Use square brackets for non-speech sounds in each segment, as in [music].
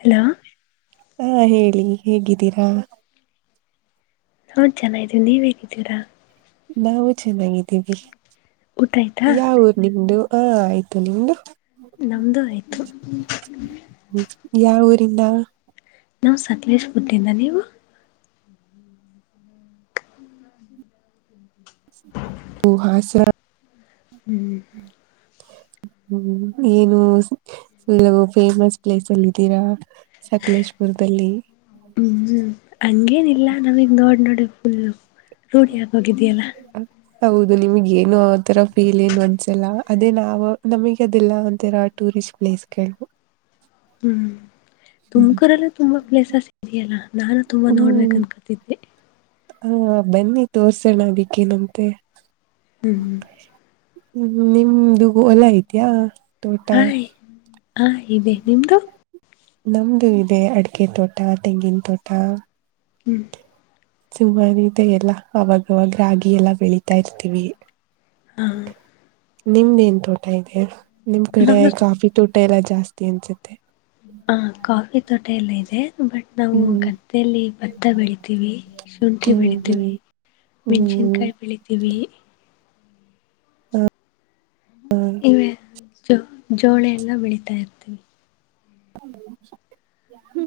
Hello ಹಾ ಹೇಳಿ ಹೇಗಿದ್ದೀರಾ ನೋದ್ ಚೆನ ಇದೀಿ ನೀವ್ ಹೇಗಿದ್ದೀರಾ ನಾವು ಚೆನ್ನಾಗಿದ್ದೀವಿ ಊಟ ಆಯ್ತಾ ಯಾವುರ್ ನಿಮ್ದ ಆ ಆಯ ನಿ ನಮ್ದು ಆಯ್ತು ಿಂದ ನಾ್ ಸಕ್ಲೇಶ್ ಬುದ್ಧಿಂದ ನೀವು ತಹಾಸ ಹ್ಮ್ ಹ್ಮ ಏನುಲ್ಲ ಫೇಮಸ್ ಪ್ಲೇಸ್ ಅಲ್ಲಿ ಇದ್ದೀರಾ ಸಕಲೇಶ್ಪುರದಲ್ಲಿ ಹ್ಮ್ ಹಂಗೇನಿಲ್ಲ ನಾವಿಂಗ ನೋಡ್ ನೋಡಿ ಫುಲ್ಲ ರೂಢಿ ಆಗೋಗಿದಯಲ್ಲ ಹೌದು ನಿಮಗೆ ಏನು ಆ ತರ ಫೀಲ್ ಏನು ಅನ್ಸಲ್ಲ ಅದೇ ನಾವವು ನಮಗೆ ಅದಿಲ್ಲ ಒಂತರ ಟೂರಿಸ ್ ಪ್ಲೇಸ್ ಕ ಹ್ಮ್ ತುಮ್ಕರೆಲ್ಲ ತುಂಬಾ ಪ್ಲೇಸ ಇದೆಯಲ್ಲ ನಾನು ತುಂಬಾ ನೋಡ್ಬೇಕ ಅನ್ಕತಿದ್ದೆ ಹಾ ಬನ್ನಿ ತೋಸೋಣ ಅದಕ್ಕೇನಂತೆ ಹ್ಮ್ ಹ್ಮ ನಿಮ್ದು ವಲ ಇದೆಯಾ ತೋಟ ಹಾಯ್ ಹಾ ಇದೆ ನಿಮ್ದು ನಮ್ದು ಇದೆ ಅಡಿಕೆ ತೋಟ ತೆಂಗಿನ ತೋಟ ಹ್ಮ್ ಸುಮ್ಮಾನಿದೆ ಎಲ್ಲಾ ಅವಾಗವಾಗ ರಾಗಿ ಎಲ್ಲಾ ಬೆಳೀತಾ ಇರ್ತೀವಿ ಹಾ ನಿಮ್ದೇನ್ ತೋಟ ಇದೆ ನಿಮ್ ಕಡೆ ನಮ್ದು ಕಾಫಿ ತೋಟ ಎಲ್ಲಾ ಜಾಸ್ತಿ ಅನ್ಸುತ್ತೆ ಹ ಕಾಫಿ ತೋಟ ಎಲ್ಲ ಇದೆ ಬಟ್ ನಾವು ಹ್ಮ್ ಗದ್ದೆಯಲ್ಲಿ ಭತ್ತ ಬೆಳಿತೀವಿ ಶುಂಠಿ ಹ್ಮ್ ಬೆಳಿತೀವಿ ಹ್ಮ್ ಹ್ಮ್ ಮೆಣ್ಸಿನ್ಕಾಯಿ ಬೆಳಿತೀವಿ ಹ್ಮ ಇವ ಜೋ ಜೋಳೆ ಎಲ್ಲ ಬೆಳೀತಾ ಇರ್ತೀವಿ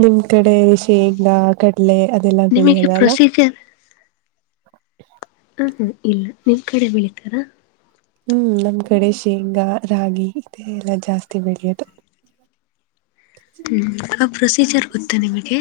ನಿಮ್ ಕಡೆ ಶೇಂಗಾ ಕಳ್ಳೆ ಅದೆಲ್ಲಾ ನಿಮಗೆ ಬೆಳೆಯಲ್ಲ ಅಲ್ಲ ಪ್ರೊಸೀಜರ್ ಹ ಹ ಇಲ್ಲ ನಿಮ್ ಕಡೆ ಬೆಳಿತಾರಾ ಹ್ಮ್ ನಮ್ ಕಡೆ ಶೇಂಗಾ ರಾಗಿ ಇ ಎಲ್ಲಾ ಜಾಸ್ತಿ ಬೆಳೆಯೋದು ಹ್ ಆ ಪ್ರೊಸೀಜರ್ ಗೊತ್ತಾ ನಿಮಗೆ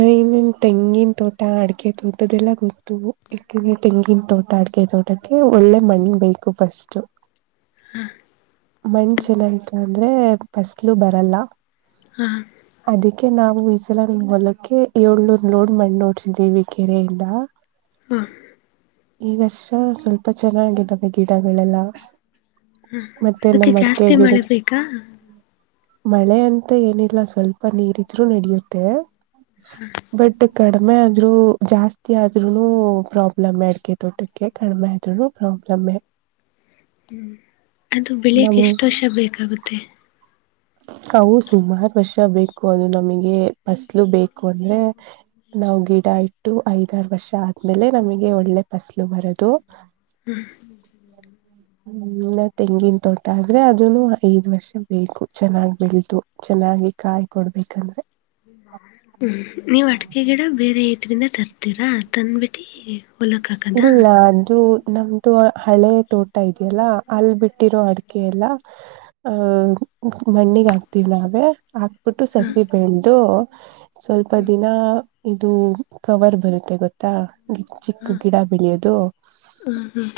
[unintelligible] ತೆಂಗಿನ ತೋಟ ಅಡಗೆ ತೋಟದೆಲ್ಲ ಗೊತ್ತು ಯಾಕ್ರೆ ತೆಂಗಿನ ತೋಟ ಅಡಗೆ ತೋಟಕ್ಕೆ ಒಳ್ಳೆ ಮಣ್ಣ ಬೇಕು ಫಸ್ಟ್ ಹ್ಮ ಮಣ ಚೆನ್ನಾಗತ ಅಂದ್ರೆ ಬಸ್ಲು ಬರಲ್ಲ ಹಾ ಅದಕ್ಕೆ ನಾವು ಈಸರಲ್ಲಿ ಹೊಲಕ್ಕೆೆ ಏಳ್ನೂರ್ ಲೋಡ್ ಮಾಡಿ ನೋಡ್ಸಿದ್ದೀವಿ ಕೆರೆಯಿಂದ ಹಾ ಈ ವರ್ಷ ಸ್ವಲ್ಪ ಚೆನ್ನಾಗಿದ್ದಾವೆ ಗಿಡಗಳೆಲ್ಲ ಮತ್ತೆ ನ ಅದಕ್ಕೆ ಮಡ್ಕೆ ಜಾಸ್ತಿ ಗಿಡ ಮಳೆ ಬೇಕಾ ಮಳೆ ಅಂತ ಏನಿಲ್ಲ ಸ್ವಲ್ಪ ನೀರ್ ಇದ್ರು ನಡಿಯುತ್ತೆ ಬಟ್ ಕಡಿಮೆ ಆದ್ರೂ ಜಾಸ್ತಿ ಆದ್ರರು ಪ್ರಾಬ್ಲಮ್ ಅಡಿಕೆ ತೋಟಕ್ಕೆ ಕಡಿಮೆ ಆದ್ರೂನೂ ಪ್ರಾಬ್ಲಮ್ ಮಲೆ ಹ್ಮ್ ಅದು ಬೆಳಿಯಕ್ಕೆ ಎಷ್ಟು ವರ್ಷ ಬೇಕಾಗುತ್ತೆ ಅವು ಸುಮಾರು ವರ್ಷ ಬೇಕು ಅದು ನಮಗೆ ಫಸ್ಲು ಬೇಕು ಅಂದ್ರೆ ನಾವು ಗಿಡ ಇಟ್ಟು ಐದಾರು ವರ್ಷ ಆದ್ಮೇಲೆ ನಮಗೆ ಒಳ್ಳೆ ಫಸಲು ಬರದು ಹ್ಮ್ ಹ್ಮಲ್ಲ ತೆಂಗಿನ ತೊಟ ಆದ್ರೆ ಅದನು ಐದ್ ವರ್ಷ ಬೇಕು ಚೆನ್ನಾಗಿ ಬೆಳತು ಚೆನ್ನಾಗಿ ಕಾಯ್ ಕೊಡ್ ಬೇಕಂದ್ರೆ ಹ್ಮ್ ನೀವ್ ಅಡಿಕೆ ಗಿಡ ಬೇರೆ ಇದ್ದರಿಂದ ತರ್ತೀರಾ ತಂದ್ಬಿಟ್ಟಿ ಹೊಲಕ್ ಹಾಕದಾ ಇಲ್ಲ ಅದು ನಮ್ದು ಹಳೆ ತೋಟ ಇದೆಯಲ್ಲ ಅಲ್ಲಿ ಬಿಟ್ಟಿರೋ ಅಡಿಕೆ ಎಲ್ಲ ಅಹ್ ಮಣ್ಣಿಗೆ ಆಗ್ತಿವಿ ಅವೇ ಆ ಬಿಟ್ಟು ಹಾ ಸಸಿ ಬೆಳೆದು ಸ್ವಲ್ಪ ಹ್ಮ್ ದಿನ ಇದು ಕವರ್ ಬರುತ್ತೆ ಗೊತ್ತಾ ಗಿ ಹಾ ಗಿಡ ಬೆಳಿಯದು ಹ್ಮ್ ಹ್ಮ್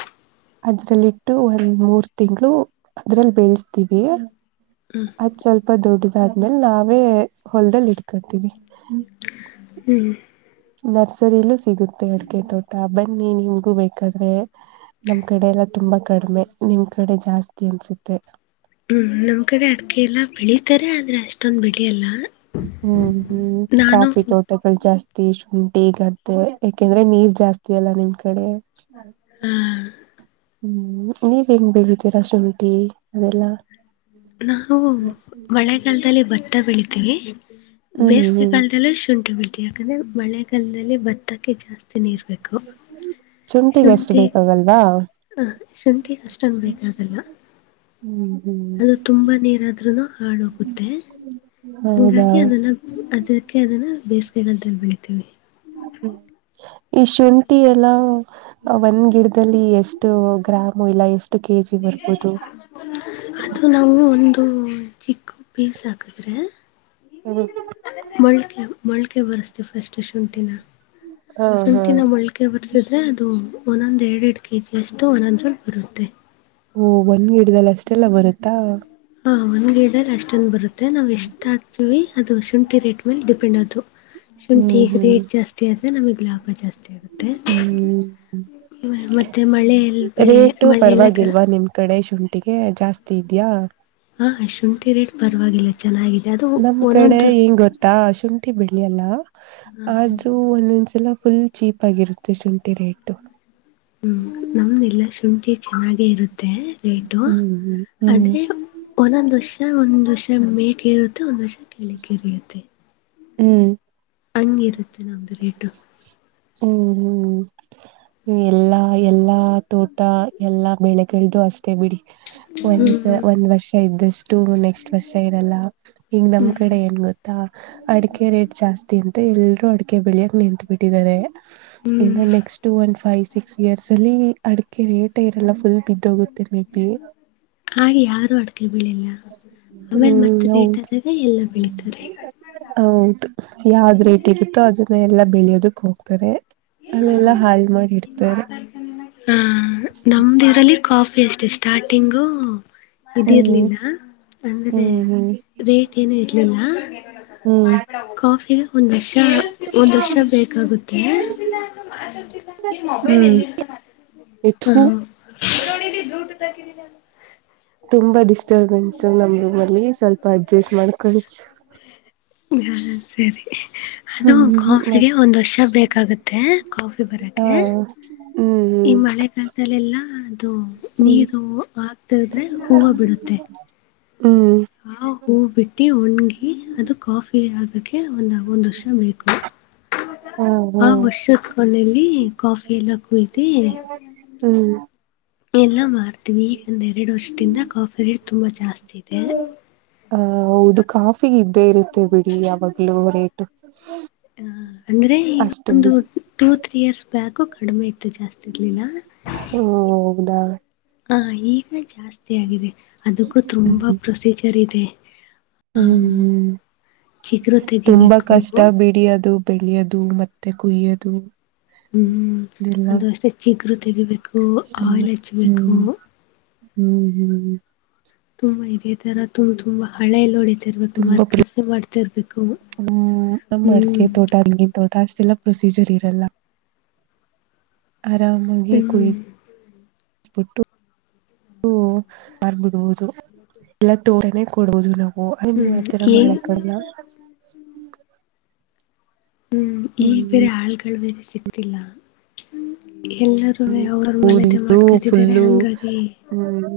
ಅದ್ರಲ್ಲಿ ಇಟ್ಟು ಒಂದ್ ಮೂರ್ ತಿಂಗಳು ಅದ್ರಲ್ಲಿ ಬೆಳೆಸ್ತೀವಿ ಹ್ಮ್ ಅದ್ ಸ್ವಲ್ಪ ದೊಡ್ಡದಾದ್ಮೇಲ್ ನಾವೇ ಹೊಲದಲ್ಲಿ ಇಡ್ಕೊತೀವಿ ಹ್ಮ್ ನರ್ಸರಿಲೂ ಸಿಗುತ್ತೆ ಅಡಿಕೆ ತೋಟ ಬನ್ನಿ ನಿಮ್ಗೂ ಬೇಕಾದ್ರೆ ನಮ್ ಕಡೆ ಎಲ್ಲ ತುಂಬಾ ಕಡಿಮೆ ನಿಮ್ ಕಡೆ ಜಾಸ್ತಿ ಅನ್ಸುತ್ತೆ ಹ್ಮ್ ನಮ್ ಕಡೆ ಅಡಕೆ ಎಲ್ಲ ಬೆಳಿತಾರೆ ಆದ್ರೆ ಅಷ್ಟ ಹ್ಮ್ ಹ್ಮ್ ಕಾಫಿ ನಾನು ಫೋಟೋಗಳು ಜಸ್ತಿ ಶುಂಠಿ ಗದ್ದೆ ಯಾಕೆಂದ್ರೆ ನೀರ್ ಜಾಸ್ತಿ ಅಲ್ಲ ನಿಮ್ ಕಡೆ ಹಾ ಹ್ಮ್ ನೀವ್ ಹೆಂಗ್ ಬೇಳಿದ್ದೀರಾ ಶುಂಠಿ ಅದೆಲ್ಲಾ ನಾವು ಮಳೆಗಾಲದಲ್ಲಿ ಭತ್ತ ಬೆಳಿತೀವಿ ಹ್ಮ್ ಬೇಸಿಗೆ ಹ್ಮ್ ಕಾಲಲದಲ್ಲೇ ಶುಂಠಿ ಬೆಳಿತೀವಿ ಯಾಕಂದ್ರೆ ಮಳೆಗಾಲದಲ್ಲಿ ಭತ್ತ ಜಾಸ್ತಿ ನೀರ್ ಬೇಕು ಶುಂಠಿಗೆ ಅಷ್ಟು ಶುಂಠಿ ಬೇಕಾಗಲ್ವಾ ಹ ಶುಂಠಿಗೆ ಅಷ್ಟೊಂದು ಬೇಕಾಗಲ್ಲ ಹ್ಮ್ ಹ್ಮ್ ಅದು ತುಂಬಾ ನೀರಾದ್ರುನು ಹಾಳ ಹೋಗುತ್ತೆ ಹೌದಾ ಹಂಗಾಗಿ ಅದನ್ನ ಅದಕ್ಕೆ ಅದನ್ನ ಬೇಸಿಗೆ ಕಾಲದಲ್ಲಿ ಬೆಳಿತೀವಿ ಈ ಶುಂಠಿ ಎಲ್ಲ ಒಂದ್ ಗಿಡದಲ್ಲಿ ಎಷ್ಟ ಇಷ್ಟು ಗ್ರಾಮ ಇಲ್ಲ ಎಷ್ಟು ಕೆಜಿ ಬರ್ಬೋದು ಅದು ನಾವು ಒಂದು ಚಿಕ್ಕಿ ಪೀಸ್ ಹಾಕಿದ್ರೆ ಮೊಲ್ಕೆ ಮೊಲ್ಕೆ ಬರಿಸ್ತೀವಿ ಫ್ರಿಸ್ಟ್ ಶುಂಠಿನ ಹಾ ಹಾ ಶುಂಠಿನಾ ಮೊಲ್ಕೆ ಬರೆಸಿ ಮೊಲ್ಕೆ ಬರಿಸಿದ್ರೆ ಅದು ಒಂದೊಂದ್ ಎರಡ್ ಎರಡ್ ಕೆಜಿ ಅಷ್ಟು ಒಂದೊಂದ್ರಲ್ಲಿ ಬರುತ್ತೆ ಓ ಒಂದ್ ಗಿಡ್ದದಲ್ಲಿ ಅಷ್ಟೆಲ್ಲ ಬರುತ್ತಾ ಹಾ ಒಂದು ಗಿಡದಲ್ಲಿ ಅಷ್ಟು ಬರುತ್ತೆ ನಾವು ಎಷ್ಟ ಹಾಕ್ತೀವಿ ಅದು ಶುಂಠಿ ರೇಟ್ ಮೇಲೆ ಡಿಪೆಂಡ್ ಅದು ಶುಂಠ ಹ್ಮ್ ಈಗ್ ಹ್ಮ್ ರೇಟ್ ಜಾಸ್ತಿ ಆದ್ರೆ ನಮಗ್ ಲಾಭ ಜಾಸ್ತಿ ಆಗುತ್ತೆ ಹ್ಮ್ ಮತ್ತು ಮಳೆಯಲ್ಲಿ ಬೆಳೆ ರೇಟು ಮಳೆಯೆಲ್ಲ ಕ ಪರವಾಗಿಲ್ವಾ ನಿಮ್ ಕಡೆ ಶುಂಠಿ ಶುಂಠಿಗೆ ಜಾಸ್ತಿ ಇದ್ಯಾಯಾ ಹಾ ಶುಂಠಿ ರೇಟ್ ಪರವಾಗಿಲ್ಲ ಚೆನ್ನಾಗಿದೆ ಅದು ನಮ್ ಕಡೆ ಒಂದೊಂದು ಹೆಂಗ್ ಗೊತ್ತಾ ಶುಂಠಿ ಬೆಳಿಯಲ್ಲ ಹಾಂ ಆದ್ರೂ ಒಂದೊಂದ್ಸಲ ಫುಲ್ ಚೀಪ್ ಆಗಿರುತ್ತೆ ಶುಂಠಿ ರೇಟು ಹ್ಮ್ ನಮ್ದ ಇಲ್ಲ ಶುಂಠಿ ಚೆನ್ನಾಗೆ ಇರುತ್ತೆ ರೇಟು ಹ್ಮ್ ಹ್ಮ್ ಅದೇ ಒಂದೊಂದ್ ವರ್ಷ ಒಂದ್ ವರ್ಷ ಮೇಲೇರುತ್ತೆ ಮತ್ತೆ ಒಂದು ವರ್ಷ ಕೇಳಕ್ಕೆೆ ಇರಿಯುತ್ತೆ ಹ್ಮ್ ಹಂಗಿರುತ್ತೆ ನಮ್ದ ರೇಟು ಹ್ಮ್ ಹ್ಮ್ ಎಲ್ಲಾ ಎಲ್ಲಾ ತೋಟ ಎಲ್ಲಾ ಬೆಳೆ ಕಳಿದು ಅಷ್ಟೇ ಬಿಡಿ ಒಂದ್ಸ ಹ್ಮ್ ಒಂದ್ ವರ್ಷ ಇದ್ದಷ್ಟು ನೆಕ್ಸ್ಟ್ ನೆಕ್ಸ್ಟ್ ವರ್ಷ ಇರಲ್ಲ ಹಿಂಗ ನಮ್ ಹ್ಮ್ ಕಡೆ ಏನ್ ಗೊತ್ತಾ ಅಡಿಕೆ ರೇಟ್ ಜಾಸ್ತಿ ಅಂತ ಎಲ್ರೂ ಅಡಿಕೆ ಬೆಳಿಯಕ್ ನಿಂತು ಬಿಟ್ಟಿದ್ದಾರೆ ಹ್ಮ್ ಇನ್ನು next one five six years ಅಲ್ಲಿ ಅಡಿಕೆ ರೇಟ್ ಹೇ ಇರಲ್ಲ ಫುಲ್ ಬಿದ್ದೋಗುತ್ತೆ ಮೇಬಿ ಹಾಗೆ ಯಾರೂ ಅಡ್ಗೆೆ ಬೆಳಿಯಲ್ಲಾ ಆಮೇಲೆ ಹ್ಮ್ ಮತ್ತೆ ರೇಟ್ ಹೌದು ಆದಾಗ ಎಲ್ಲ ಬೆಳಿತಾರೇ ಹೌದು ಯಾವ್ದ್ ರೇಟ್ಗತ್ತೋ ಅದನ್ನ ಎಲ್ಲ ಬೆಳಿಯೋದಕ್ ಹೋಗ್ತಾರೆ. ಅಲ್ಲೆಲ್ಲಾ ಹಾಳ್ ಮಾಡಿಡ್ತಾರೆ. ಹ ನಮ್ದ ಇರಲ್ಲಿ ಕಾಫಿ ಅಷ್ಟೇ ಸ್ಟಾರ್ಟಿಂಗು ಹ್ಮ್ ಇದಿರ್ಲಿಲ್ಲ ಅಂದ್ರೆ ಹ್ಮ್ ಹ್ಮ್ ರೇಟ್ ಏನು ಹ್ಮ್ ಇರ್ಲಿಲ್ಲ ಹ್ಮ್ ಕಾಫಿಗೆ ಒಂದ ವರ್ಷ ಒಂದ ವರ್ಷ ಬೇಕಾಗುತ್ತೆ ನಿನ್ ಮೊಬೈಲ್ ಹ್ಮ್ ಎಲ್ಲಿ ಇಡ್ಕೊಂಡು ಥು ಹ ನೋಡಿ ಬ್ಲೂಟೂತ್ ಹಾಕಿದ್ದಿನಿ ತುಂಬಾ ಡಿಸ್ಟರ್ಬೆನ್ಸ್ ನಮ್ಮ್ ರೂಮ್ ಅಲ್ಲಿ ಸ್ವಲ್ಪ ಅಡ್ಜಸ್ಟ್ ಮಾಡಿಕೊಳ್ಳಿ ಹಾ ಸರಿ ಅದು ಹ್ಮ್ ಮತ್ ಕಾಫಿಗೆ ಒಂದ್ ವರ್ಷ ಬೇಕಾಗುತ್ತೆ ಕಾಫಿ ಬರಕ ಹಾ ಈ ಹ್ಮ್ ಮಳೆ ಕಾಲದಲೆಲ್ಲ ಅದು ಹ್ಮ್ ನೀರು ಆಗ್ತಿದ್ರೆ ಹೂವು ಬಿಡುತ್ತೆ. ಹ್ಮ್ ಹ ಹೂ ಬಿಟ್ಟಿ ಒಣಗಿ ಅದು ಕಾಫಿ ಆ. ಅದಕ ಒಂದ ಒಂದ್ ವರ್ಷ ಬೇಕು. ಹಾ ವರ್ಷತ್ ಕೊಳ್ಳಲ್ಲಿ ಕಾಫಿ ಎಲ್ಲ ಕುಯಿಧಿ. ಹ್ಮ್ ಎಲ್ಲ ಮಾರ್ತೀವಿ ಈಗಂದ ಎರಡು ವರ್ಷದಿಂದ ಕಾಫಿ ರೇಟ್ ತುಂಬಾ ಜಾಸ್ತಿ ಇದೆ. ಹ ಹೌದು ಕಾಫಿ ಇದ್ದೇ ಇರುತ್ತೆ ಬಿಡಿ ಯಾವಾಗ್ಲುೂ ರೇಟು. ಹ ಅಂದ್ರೆ ಈಗ ಅಷ್ಟು ಒಂದು ಹ್ಮ ಟೂ ತ್ರೀ ಇಯರ್ಸ್ ಬ್ಯಾಕ್. ಕಡಿಮೆ ಇತ್ತು ಜಾಸ್ತಿಲಿಲ್ಲ. ಹೌದಾ ಹ ಈಗ ಜಾಸ್ತಿ ಆಗಿದೆ ಅದಕ್ಕೂ ತುಂಬ ಹ್ಮ್ ಪ್ರೊಸೀಜರ್ ಇದೆ. ಹ್ಮ್ ಚಿಗುರು ಹ್ಮ ತುಂಬಾ ತೆಗಿಬೇಕು ಕಷ್ಟ ಬಿಡಿ ಅದು. ಬೆಳೆಯೋದು ಮತ್ತೆ ಕುಯ್ಯದು. ಹ್ಮ್ ಅದು ಅಷ್ಟೆ ಚಿಗರು ತೆಗಿಬೇಕು ತುಂಬಾ ಆಯಿಲ್ ಹಚ್ಬೇಕು. ಹ್ಮ್ ಹ್ಮ್ ಹ್ಮ. ತುಂಬಾ ಇದೇ ತರ ತುಂಬ ತುಂಬಾ ಹಳೆ ಎಲ್ಲಿ ಹೊಡ. ತುಂಬಾ ಹ್ಮ ನಮ್ಮ್ ಹ್ಮ್ ಅಡಿಕೆ ತೋಟ ಅಂಗಿನ ತೋಟ ಅಷ್ಟತಿಲ್ಲ. ಪ್ರೊಸಿಜರ್ ಇರಲ್ಲ ಆರಾಮಾಗಿ ಕೂ ಹ್ಮ್ ಬಿಟ್ಟು ಹ ಬರ್ಬಿಡುವುದು ಎಲ್ಲ ತೋಟೇ ಕೊಡುವುದು ನಾವು. ಓ ಅ ನೀವು ಹ್ಮ್ ಅತ್ರ ಈ ಮಡಕಲ್ಲ. ಈಗ ಹ್ಮ್. ಬೇರೆ ಆಳ್ಗಳು ಬೇರೆ ಸಿಕ್ತಿಲ್ಲ ಎಲ್ಲರೂವೆ ಅವ್ರ ಹ್ಮ ಮನೆದೇ ಡಿಪರು ಮಾಡ್ಕತಿದ್ದಾರೆ ಫುಲ್ಲು ಹಂಗಾಗಿ ಹ್ಮ.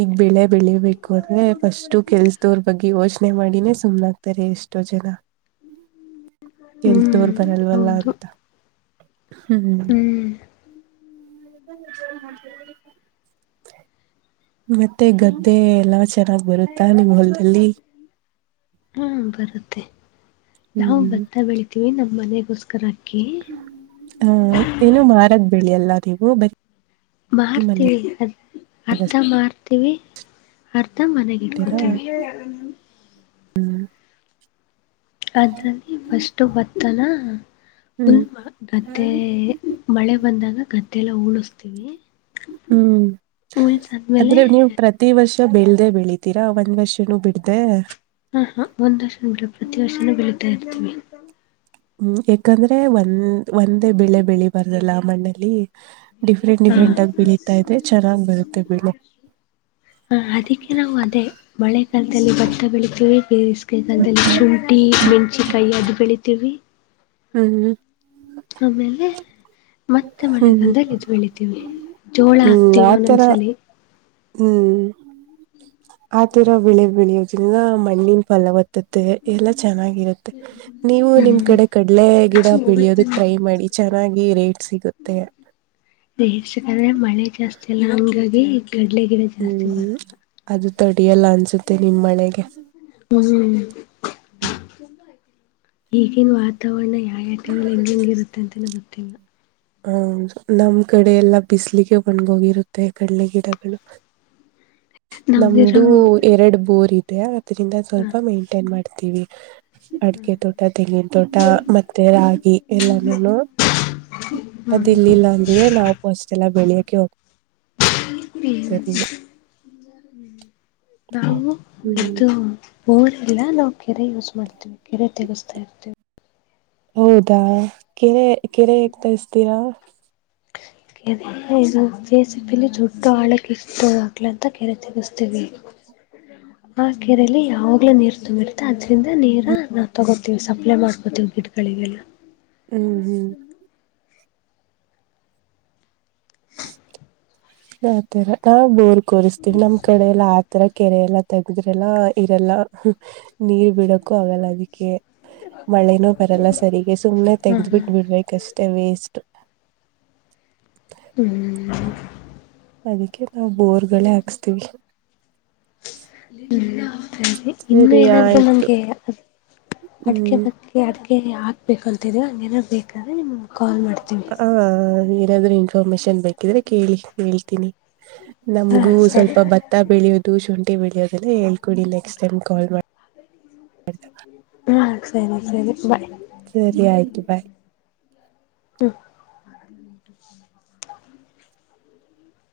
ಈಗ ಬೆಳೆ ಬೆಳಿಬೇಕು ಅಂದ್ರೆ ಫಸ್ಟು ಕೆಲ್ಸದವ್ರ ಬಗ್ಗೆ ಯೋಚನೆ ಮಾಡಿನೇ ಸುಮ್ನಾಗ್ತಾರೆ ಎಷ್ಟು. ಎಷ್ಟೋ ಜನ ಹ್ಮ್ ಕೆಲ್ತೋರ್ ಬರಲ್ವಲ್ಲ ಹೌದು ಅಂತ. ಹ್ಮ್. [unintelligible] ಮತ್ತೆ ಗದ್ದೆ ಎಲ್ಲಾ ಚೆನ್ನಾಗ್ ಬರುತ್ತಾ ನಿಮ್ ಹೊಲ್ದಲ್ಲಿ. ಹಾ ಬರುತ್ತೆ ನಾವು ಭತ್ತಾ ಬೆಳಿತೀವಿ ನಮ್ಮ್ ಮನೆ. ಹ್ಮ ಏನು ಮಾರದ ಬೆಳಿ ಎಲ್ಲ ನೀವು ಮಾರ್ತೀವಿ ಅದ ಅರ್ಧ ಮನೆಗಷ್ಟೇನಾ ಮಾರ್ತೀವಿ ಅರ್ ಮನೆಗ ಇಟ್ಕೋತೀವಿ. ಅದ್ರಲ್ಲಿ ಫಸ್ಟ್ ಭತ್ತನ. ಫುಲ್ ಹ್ಮ್ ಗದ್ದೆ ಮಳೆ ಬಂದಾಗ ಗದ್ದೆಲ್ಲ ಉಳಸ್ತೀವ ಹ್ಮ್ ಆದ್ರೆ ನೀವು ಪ್ರತಿ ವರ್ಷ ಬೆಳ್ದೇ ಬೆಳಿತೀ. ಒಂದ್ ವರ್ಷನೂ ಬಿಡ್ಧೀ. ಹಾ ಹಾ ಒಂದ್ ವರ್ಷಡ ಪ್ರತಿ ವರ್ಷನೂ ಬೆಳತಾ ಇರ್ತೀವಿ. ಹ್ಮ್ ಯಾಕಂದ್ರೆ ಒಂದ್ ಒಂದೇ ಬೆಳೆ ಬೆಳಿ ಬಾರದಲ್ಲ ಮಣ್ಣಲ್ಲಿ. ಡಿಫ್ರೆಂಟ್ ಹಾ ಡಿಫ್ರೆಂಟ್ ಆಗಿ ಬೆಳಿತಾ ಇದೆ ಚೆನ್ನಾಗ್ ಬರುತ್ತೆ ಬೆಳೆ. ಹ ಅದಕ್ಕೆ ನಾವು ಅದೇ ಮಳೆಗಾಲದಲ್ಲಿ ಭಟ್ಟ ಬೆಳಿತೀವಿ ಬೇಸಿಗೆಕಾಲದಲ್ಲಿ ಶುಂಠಿ. ಸುಂಟಿ ಮೆಣಸಿನಕಾಯಿ ಅದು ಬೆಳಿತೀವಿ. ಹ್ಮ್ ಹ್ಮ್ ಆಮೇಲೆ ಮತ್ತೆ ಹ್ಮ್ ಮಳೆಗಾಲದಲ್ಲಿ ಇದು ಬೆಳಿತೀವಿ ಜೋಳ ಹ್ಮ್ ಹಾಕ್ತೀವಿ ಆತರ ಒಂದೊಂದ್ಸಲಿ. ಹ್ಮ್ ಆ ತರ ಬೆಳೆ ಬೆಳಿಯೋುದಿಲ್ಲ ಮಣ್ಣಿನ ಫಲವತ್ತು. ಎಲ್ಲ ಚೆನ್ನಾಗಿರುತ್ತೆ ನೀವು ಹ್ಮ್ ನಿಮ್ ಕಡೆ ಕಡ್ಲೆ ಗಿಡ ಬೆಳಿಯೋದಕ್ ಟ್ರೈ ಮಾಡಿ. ಚೆನ್ನಾಗಿ ರೇಟ್ ಸಿಗುತ್ತೆ. ಸಾದ್ರೆ ಮಳೆ ಜಾಸ್ತಿ ಅಲ್ಲ ಹಂಗಾಗಿ ಕಡ್ಲೆ ಗಿಡ ಜಾಸ್ತಿ ಹ್ಮ್ ಬರಲ್ಲ. ಅದು ತಡಿಯಲ್ಲ ಅನ್ಸುತ್ತೆ ನಿಮ್ಮ್ ಮಳೆಗೆ. ಹ್ಮ್ ಈಗನ್ ವಾತಾವರಣ. ಹಾಗ ಟಲ್ ಹೆಂಗ್ ಹೆಂಗ ಇರುತ್ತೆ ಅಂತನ ಗೊತ್ತಿಲ್ಲ. ಹದು ನಮ್ ಕಡೆ ಎೆಲ್ಲಾ ಬಿಸಲಿಗೆ ಒಣ್ಗೋಗಿರುತ್ತೆ ಕಡಲೆ ಗಿಡಗಳು ನಮ್ದಿರೋ ನಮ್ದು ಎರಡು ಬೋರ್ ಇತ್ತು ಅದ್ರಿಂದ ಹ ಸ್ವಲ್ಪ ಮೇಂಟೈನ್ ಮಾಡ್ತೀವಿ ಅಡಿಕೆ ತೋಟ ತೆಂಗಿನ ತೋಟ ಮತ್ತೆ ರಾಗಿ ಎಲ್ಲಾನ ಅದ ಹ್ಮ್ ಇಲ್ಲಿಿಲ್ಲ ಅಂದ್ರೆ ನಾವು ಪೋಸ್ಲ್ಲ ಬೆಳಿಯಕ್ಕೆ ಹೋಗ ನಾವು ಹ್ಮ್ ಇು ಊರ್ಲ್ಲ ನಾವು ಕೆರೆ ಯೂಸ್ ಮಾಡ್ತೀವಿ ಕೆರೆ ತಗಸ್ತಾ ಇರ್ತೀವಿ ಹೌದಾ ಕೆರೆ ಕೆರೆ ಹಗ್ ತ ಇಸ್ತೀರಾ ಕೆ ಜೇಸಿಬಲ್ಲಿ ದೊಡ್ಡ ಆಳಕ್ಕೆ ತೋ ಹಾಕ್ಲ ಅಂತ ಕರೆ ತಗಸ್ತೀವಿ ಆ ಕೆರೆಯಲ್ಲಿ ಯಾವಾಗ್ಲ ನೀರ್ ತುಂಬಿರ್ತೆ ಅದ್ರಿಂದ ನೀರ ನಾವು ತಗೋತೀವಿ ಸಪ್ಲೈ ಮಾಡ್ಕೋತೀವಿ ಕಳಿಗೆಲ್ಲ ಹ್ಮ್ ಹ್ಮ್ ಯ ತರ ಹಾ ಬ ಕರಿಸ್ತೀಿ ನಮ್ಮ್ ಕಡೆ ಎಲ್ಲ ಆ ತರ ಕೆರೆ ಎಲ್ಲ ತಗಿದ್ರೆಲ್ಲ ಇರಲ್ಲ ನೀರ್ ಬಿಡಕ್ಕೂ ಆಗಲ್ಲ ಅದಕ್ಕೆ ಮಳೆನೂ ಬರಲ್ಲ ಸರಿರಿಗೆ ಸುಮ್ನೆ ಹಾ ಹಾ ತೆಗ್ದ್ಬಿಟ್ಟ ಬಿಡ್ಬೇಕಷ್ಟೆ ಟೆಮೀಸ್ಟ್ ಹ್ಮ್ ಅದಕ್ಕೆ ನಾವು ಬೋರ್ ಗಳೇ ಹಾಕ್ಸ್ತೀವಿ ಇ ಇನ್ನು ಸರಿ ಏನಾದ್ರು ಆಯ್ತು ನಂಗೆ ಅಡ್ಗೆ ಹ್ಮ್ ಬಕ್ಕಿ ಅಡ್ಗೆ ಹಾಕ್ಬೇಕು ಅಲ್ತರಿ ಹಂಗೇನ್ ಬೇಕಂದ್ರೆ ನಿಮ್ಮ್ ಹ ಏನಾದ್ರು ಇನ್ಫಾರ್ಮೇಶನ್ ಬೇಕಿದ್ರೆ ಕೇಳಿ ಹೇಳ್ತೀನಿ ನಮಗೂ ಹಾಂ ಸರಿ ಸ್ವಲ್ಪ ಭತ್ತ ಬೆಳೋದು ಶುಂಠಿ ಬೆಳಿಯೋದೆಲ್ಲ ಹೇಳ್ಕೊಡಿ ನೆಕ್ಸ್ಟ್ ಕಲ್ ಮಾಡ ಹಾ ಸರಿ ಸರಿ ಬಾಯ್ ಸರಿ ಆಯ್ತು ಬಾಯ್ ಹ